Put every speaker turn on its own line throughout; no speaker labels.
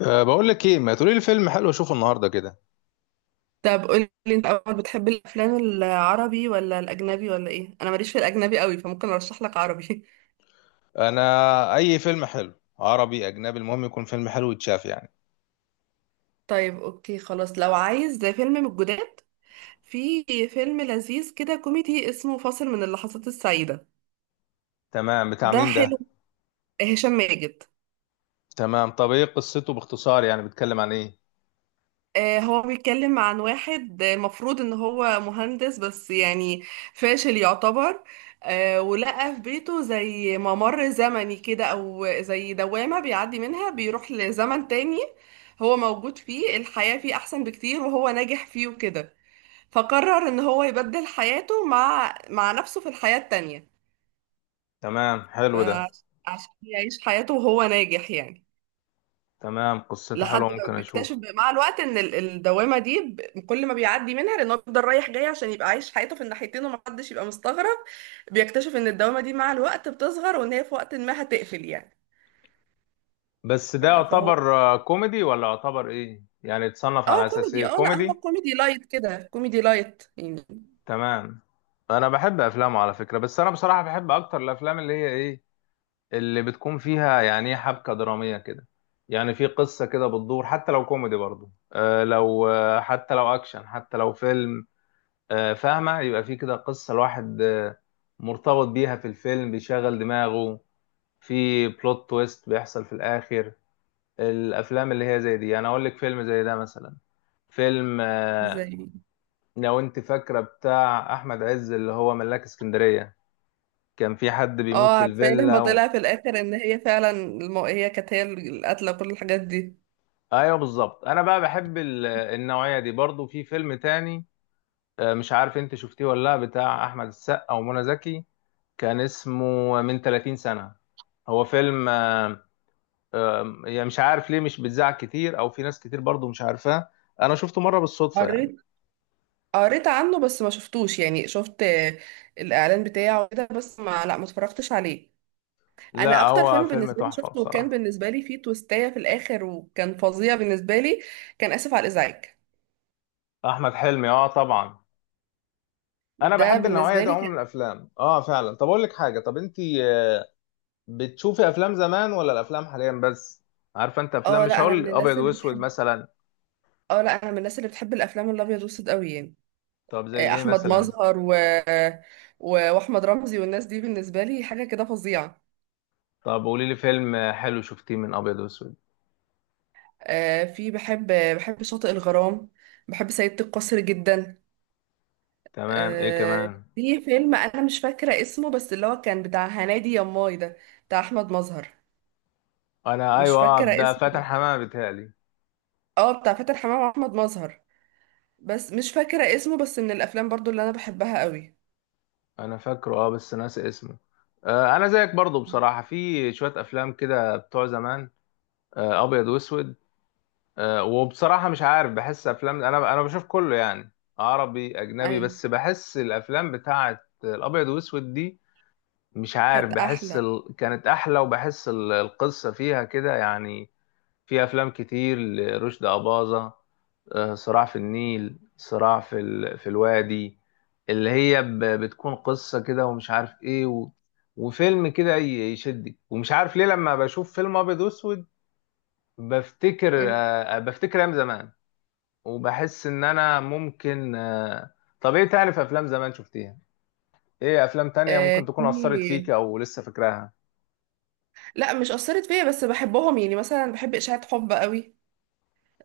بقول لك ايه، ما تقولي لي فيلم حلو اشوفه النهارده كده.
طب قولي انت اول بتحب الافلام العربي ولا الاجنبي ولا ايه؟ انا ماليش في الاجنبي قوي فممكن ارشح لك عربي.
انا اي فيلم حلو، عربي اجنبي المهم يكون فيلم حلو يتشاف يعني.
طيب اوكي خلاص. لو عايز ده فيلم من الجداد، في فيلم لذيذ كده كوميدي اسمه فاصل من اللحظات السعيدة،
تمام، بتاع
ده
مين
حلو.
ده؟
هشام ماجد.
تمام، طب ايه قصته باختصار؟ يعني بيتكلم عن ايه؟
هو بيتكلم عن واحد، مفروض ان هو مهندس بس يعني فاشل يعتبر. ولقى في بيته زي ممر زمني كده او زي دوامة بيعدي منها، بيروح لزمن تاني هو موجود فيه، الحياة فيه احسن بكتير وهو ناجح فيه وكده. فقرر ان هو يبدل حياته مع نفسه في الحياة التانية
تمام، حلو ده.
فعشان يعيش حياته وهو ناجح يعني.
تمام، قصته
لحد
حلوه
ما
ممكن اشوفه.
بيكتشف مع الوقت ان الدوامه دي كل ما بيعدي منها لانه بيفضل رايح جاي عشان يبقى عايش حياته في الناحيتين ومحدش يبقى مستغرب، بيكتشف ان الدوامه دي مع الوقت بتصغر وان هي في وقت ما هتقفل يعني.
بس
ف-
ده
فهو
يعتبر كوميدي ولا يعتبر ايه؟ يعني يتصنف
اه
على اساس ايه؟
كوميدي. اه لا، هو
كوميدي؟
كوميدي لايت كده، كوميدي لايت يعني.
تمام. انا بحب افلامه على فكره، بس انا بصراحه بحب اكتر الافلام اللي هي ايه، اللي بتكون فيها يعني إيه، حبكة درامية كده. يعني في قصة كده بتدور، حتى لو كوميدي برضو، آه لو آه حتى لو أكشن، حتى لو فيلم فاهمة؟ يبقى في كده قصة الواحد مرتبط بيها في الفيلم، بيشغل دماغه، في بلوت تويست بيحصل في الآخر. الأفلام اللي هي زي دي، يعني أقول لك فيلم زي ده مثلا، فيلم
زي
لو أنت فاكرة بتاع أحمد عز اللي هو ملاك اسكندرية، كان في حد بيموت
اه،
في
عارفه إيه لما
الفيلا.
طلع في الاخر ان هي فعلا هي كانت هي القاتله وكل الحاجات دي.
ايوه بالظبط، انا بقى بحب النوعيه دي. برضو في فيلم تاني، مش عارف انت شفتيه ولا لا، بتاع احمد السقا ومنى زكي. كان اسمه من 30 سنه. هو فيلم يعني مش عارف ليه مش بيتذاع كتير، او في ناس كتير برضو مش عارفاه. انا شفته مره بالصدفه يعني.
قريت قريت عنه بس ما شفتوش، يعني شفت الاعلان بتاعه كده بس ما لا ما اتفرجتش عليه. انا
لا
اكتر
هو
فيلم
فيلم
بالنسبه لي
تحفه
شفته وكان
بصراحه.
بالنسبه لي فيه تويستايه في الاخر وكان فظيع بالنسبه لي، كان اسف على الازعاج،
احمد حلمي، اه طبعا. انا
ده
بحب النوعيه
بالنسبه
دي
لي
عموما من
كان.
الافلام، اه فعلا. طب اقول لك حاجه، طب انت بتشوفي افلام زمان ولا الافلام حاليا بس؟ عارفه انت افلام
اه
مش
لا انا
هقول
من
ابيض
الناس اللي
واسود
بتحب
مثلا؟
اه لا انا من الناس اللي بتحب الافلام الابيض والاسود قوي يعني.
طب زي ايه
احمد
مثلا؟
مظهر واحمد رمزي والناس دي بالنسبه لي حاجه كده فظيعه.
طب قولي لي فيلم حلو شفتيه من ابيض واسود.
آه، في بحب بحب شاطئ الغرام، بحب سيدة القصر جدا.
تمام، ايه كمان؟
في فيلم انا مش فاكره اسمه بس اللي هو كان بتاع هنادي يا ماي ده، بتاع احمد مظهر،
انا
مش
ايوه،
فاكرة
ده فاتن
اسمه.
حمامه بيتهيألي.
اه بتاع فاتن حمامة واحمد مظهر بس مش فاكرة اسمه، بس من الافلام برضو اللي انا بحبها قوي.
انا فاكره، اه بس ناسي اسمه. آه انا زيك برضو بصراحه، في شويه افلام كده بتوع زمان، آه ابيض واسود. آه وبصراحه مش عارف، بحس افلام، انا بشوف كله يعني، عربي اجنبي،
ايوه
بس بحس الافلام بتاعه الابيض واسود دي، مش عارف،
كانت
بحس
احلى.
كانت احلى، وبحس القصه فيها كده يعني. في افلام كتير لرشدي اباظه، صراع في النيل، صراع في الوادي، اللي هي بتكون قصه كده، ومش عارف ايه وفيلم كده يشدك، ومش عارف ليه لما بشوف فيلم ابيض واسود بفتكر،
مم.
بفتكر ايام زمان، وبحس ان انا ممكن طب ايه تاني؟ في افلام زمان شفتيها؟ ايه افلام تانية
آه
ممكن تكون اثرت فيك
في
او لسه فاكراها؟
لا مش اثرت فيا بس بحبهم يعني، مثلا بحب اشاعة حب قوي.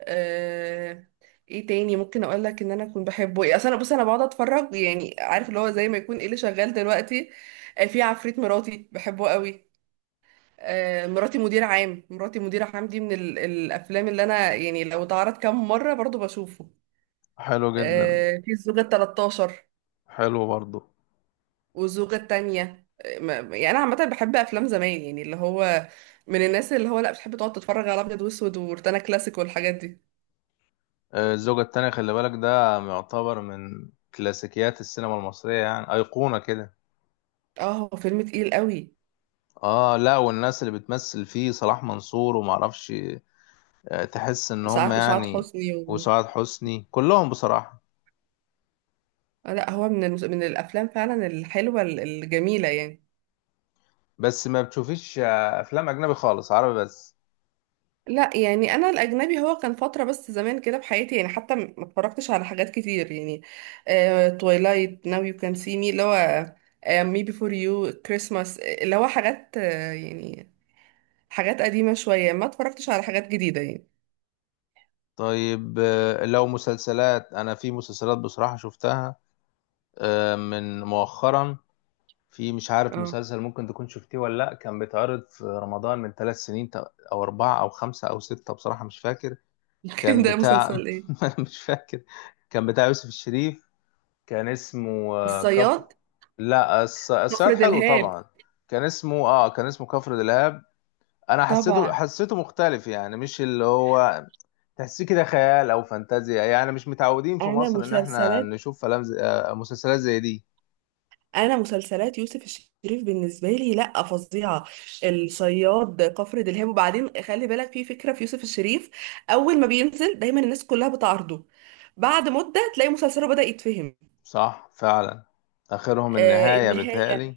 آه. ايه تاني ممكن اقول لك ان انا اكون بحبه، ايه؟ اصل انا بص، انا بقعد اتفرج يعني، عارف اللي هو زي ما يكون ايه اللي شغال دلوقتي. آه، في عفريت مراتي بحبه قوي. آه، مراتي مدير عام، مراتي مدير عام دي من الافلام اللي انا يعني لو اتعرض كام مرة برضو بشوفه.
حلو جدا.
آه، في الزوجة التلاتاشر
حلو برضو.
والزوجة التانية. يعني أنا عامة بحب أفلام زمان، يعني اللي هو من الناس اللي هو لأ بتحب تقعد تتفرج على أبيض وأسود وروتانا كلاسيك والحاجات دي.
الزوجة التانية، خلي بالك ده يعتبر من كلاسيكيات السينما المصرية، يعني أيقونة كده.
اه، هو فيلم تقيل قوي.
اه لا، والناس اللي بتمثل فيه صلاح منصور ومعرفش تحس ان هم
سعاد
يعني،
حسني
وسعاد حسني، كلهم بصراحة.
لأ هو من من الأفلام فعلا الحلوة الجميلة يعني.
بس ما بتشوفيش افلام اجنبي خالص؟ عربي بس؟
لا يعني انا الاجنبي هو كان فتره بس زمان كده في حياتي، يعني حتى ما اتفرجتش على حاجات كتير يعني. تويلايت، ناو يو كان سي مي اللي هو، مي بيفور يو، كريسماس، اللي هو حاجات، يعني حاجات قديمه شويه، ما اتفرجتش على حاجات جديده يعني.
طيب لو مسلسلات، انا في مسلسلات بصراحة شفتها من مؤخرا. في مش عارف
اه.
مسلسل، ممكن تكون شفتيه ولا لأ، كان بيتعرض في رمضان من ثلاث سنين أو أربعة أو خمسة أو ستة، بصراحة مش فاكر.
كان
كان
ده
بتاع
مسلسل ايه؟
مش فاكر. كان بتاع يوسف الشريف، كان اسمه كفر.
الصياد،
لا الصياد
كفر
حلو
دلهاب.
طبعا. كان اسمه، اه كان اسمه كفر دلهاب. انا حسيته
طبعا.
حسيته مختلف، يعني مش اللي هو تحسيه كده خيال او فانتازيا، يعني مش متعودين في
انا
مصر ان احنا
مسلسلات
نشوف فلام زي... آه، مسلسلات زي دي.
انا مسلسلات يوسف الشريف بالنسبه لي لا فظيعه. الصياد، كفر دلهاب. وبعدين خلي بالك، في فكره في يوسف الشريف، اول ما بينزل دايما الناس كلها بتعارضه، بعد مده تلاقي مسلسله بدا يتفهم.
صح فعلا. اخرهم
آه،
النهاية
النهايه.
بتهيألي.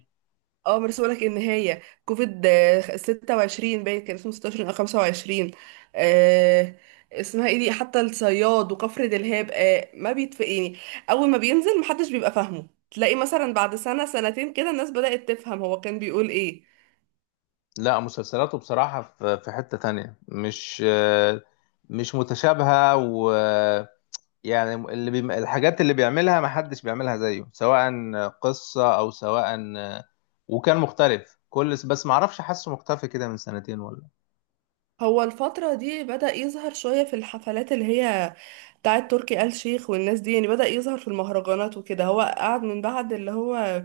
اه بس بقولك ان هي كوفيد ستة وعشرين، باين كان اسمه ستاشر او خمسة وعشرين. آه. اسمها ايه دي؟ حتى الصياد وكفر دلهاب آه ما بيتف يعني، اول ما بينزل محدش بيبقى فاهمه، تلاقي مثلا بعد سنة سنتين كده الناس بدأت تفهم هو كان بيقول ايه.
لا مسلسلاته بصراحة في حتة تانية مش مش متشابهة. و يعني الحاجات اللي بيعملها ما حدش بيعملها زيه، سواء قصة او سواء. وكان مختلف كل، بس ما اعرفش حاسه مختفي كده من سنتين ولا.
هو الفترة دي بدأ يظهر شوية في الحفلات اللي هي بتاعت تركي آل شيخ والناس دي، يعني بدأ يظهر في المهرجانات وكده. هو قعد من بعد اللي هو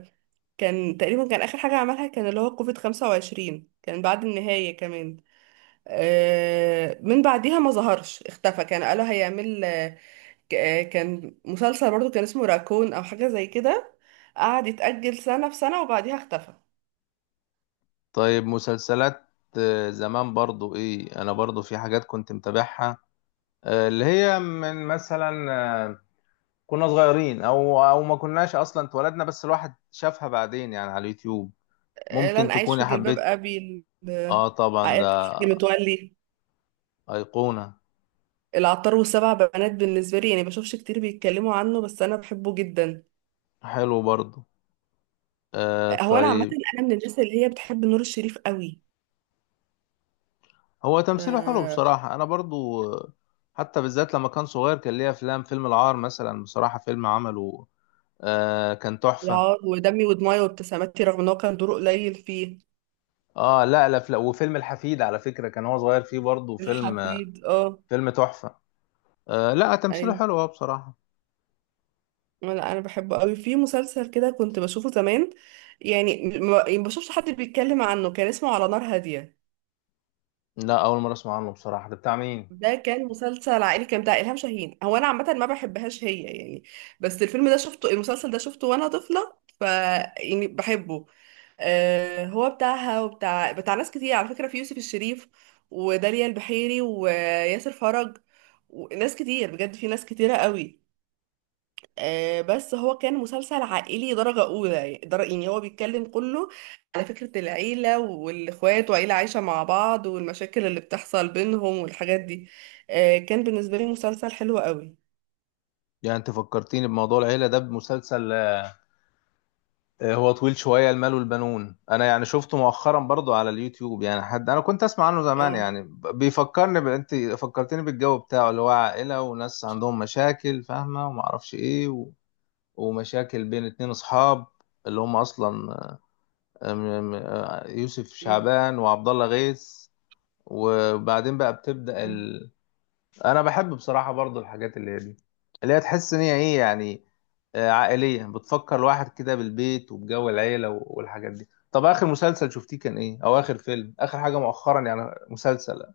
كان تقريبا، كان آخر حاجة عملها كان اللي هو كوفيد 25، كان بعد النهاية كمان. من بعديها ما ظهرش، اختفى. كان قالوا هيعمل كان مسلسل برضو، كان اسمه راكون او حاجة زي كده، قعد يتأجل سنة في سنة وبعديها اختفى.
طيب مسلسلات زمان برضو، ايه انا برضو في حاجات كنت متابعها اللي هي من مثلا كنا صغيرين او ما كناش اصلا اتولدنا، بس الواحد شافها بعدين يعني على اليوتيوب. ممكن
لن أعيش في
تكوني
جلباب
حبيت،
أبي. ال-
اه طبعا
عائلة
ده
الحاج متولي،
ايقونة.
العطار والسبع بنات، بالنسبة لي يعني بشوفش كتير بيتكلموا عنه بس أنا بحبه جدا.
حلو برضو. آه
آه، هو أنا عامة
طيب.
أنا من الناس اللي هي بتحب نور الشريف قوي.
هو تمثيله حلو
آه،
بصراحة، انا برضو حتى بالذات لما كان صغير كان ليه افلام، فيلم العار مثلا بصراحة فيلم عمله، آه كان تحفة.
العار ودمي ودموعي وابتساماتي، رغم إن هو كان دوره قليل فيه.
اه لا لا لا وفيلم الحفيد على فكرة كان هو صغير فيه برضو، فيلم
الحفيد اه.
فيلم تحفة. آه لا تمثيله
ايوه
حلو هو بصراحة.
لا، انا بحبه قوي. في مسلسل كده كنت بشوفه زمان يعني، ما بشوفش حد بيتكلم عنه، كان اسمه على نار هادية.
لا اول مرة اسمع عنه بصراحة، ده بتاع مين؟
ده كان مسلسل عائلي كان بتاع إلهام شاهين، هو انا عامة ما بحبهاش هي يعني، بس الفيلم ده شفته المسلسل ده شفته وانا طفلة، ف يعني بحبه. آه، هو بتاعها وبتاع بتاع ناس كتير على فكرة، في يوسف الشريف وداليا البحيري وياسر فرج وناس كتير، بجد في ناس كتيرة قوي. بس هو كان مسلسل عائلي درجة أولى يعني، يعني هو بيتكلم كله على فكرة العيلة والإخوات وعيلة عايشة مع بعض والمشاكل اللي بتحصل بينهم والحاجات دي. كان بالنسبة لي مسلسل حلو قوي.
يعني انت فكرتيني بموضوع العيلة ده بمسلسل هو طويل شوية، المال والبنون. انا يعني شفته مؤخرا برضو على اليوتيوب، يعني حد انا كنت اسمع عنه زمان
اه.
يعني بيفكرني انت فكرتني بالجو بتاعه، اللي هو عائلة وناس عندهم مشاكل فاهمة، وما اعرفش ايه ومشاكل بين اتنين اصحاب، اللي هم اصلا يوسف
مم.
شعبان وعبد الله غيث، وبعدين بقى بتبدأ.
مم.
انا بحب بصراحه برضو الحاجات اللي هي دي، اللي هي تحس ان هي ايه يعني عائليه، بتفكر الواحد كده بالبيت وبجو العيله والحاجات دي. طب اخر مسلسل شفتيه كان ايه؟ او اخر فيلم، اخر حاجه مؤخرا يعني، مسلسل؟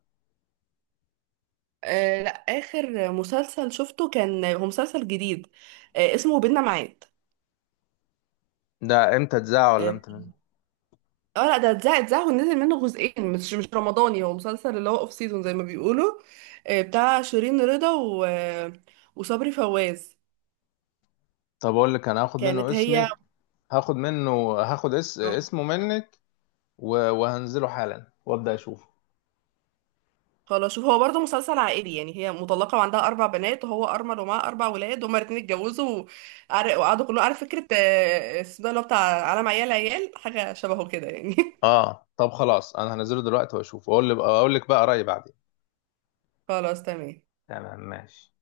آه، لا آخر مسلسل شفته كان هو مسلسل جديد، اسمه بينا ميعاد.
ده امتى اتذاع ولا
اه.
امتى نزل؟
آه، لا ده اتذاع ونزل منه جزئين، مش رمضاني، هو مسلسل اللي هو اوف سيزون زي ما بيقولوا. آه، بتاع شيرين رضا وصبري فواز.
طب اقول لك، انا هاخد منه
كانت هي.
اسمك، هاخد منه،
آه،
اسمه منك، وهنزله حالا وابدا اشوفه.
خلاص. شوف، هو برضه مسلسل عائلي يعني، هي مطلقة وعندها أربع بنات وهو أرمل ومعاه أربع ولاد، هما الاتنين اتجوزوا وقعدوا كلهم، عارف فكرة السودان اللي هو بتاع عالم عيال حاجة شبهه كده يعني.
اه طب خلاص، انا هنزله دلوقتي واشوفه، اقول لك بقى رايي بعدين.
خلاص تمام.
تمام ماشي.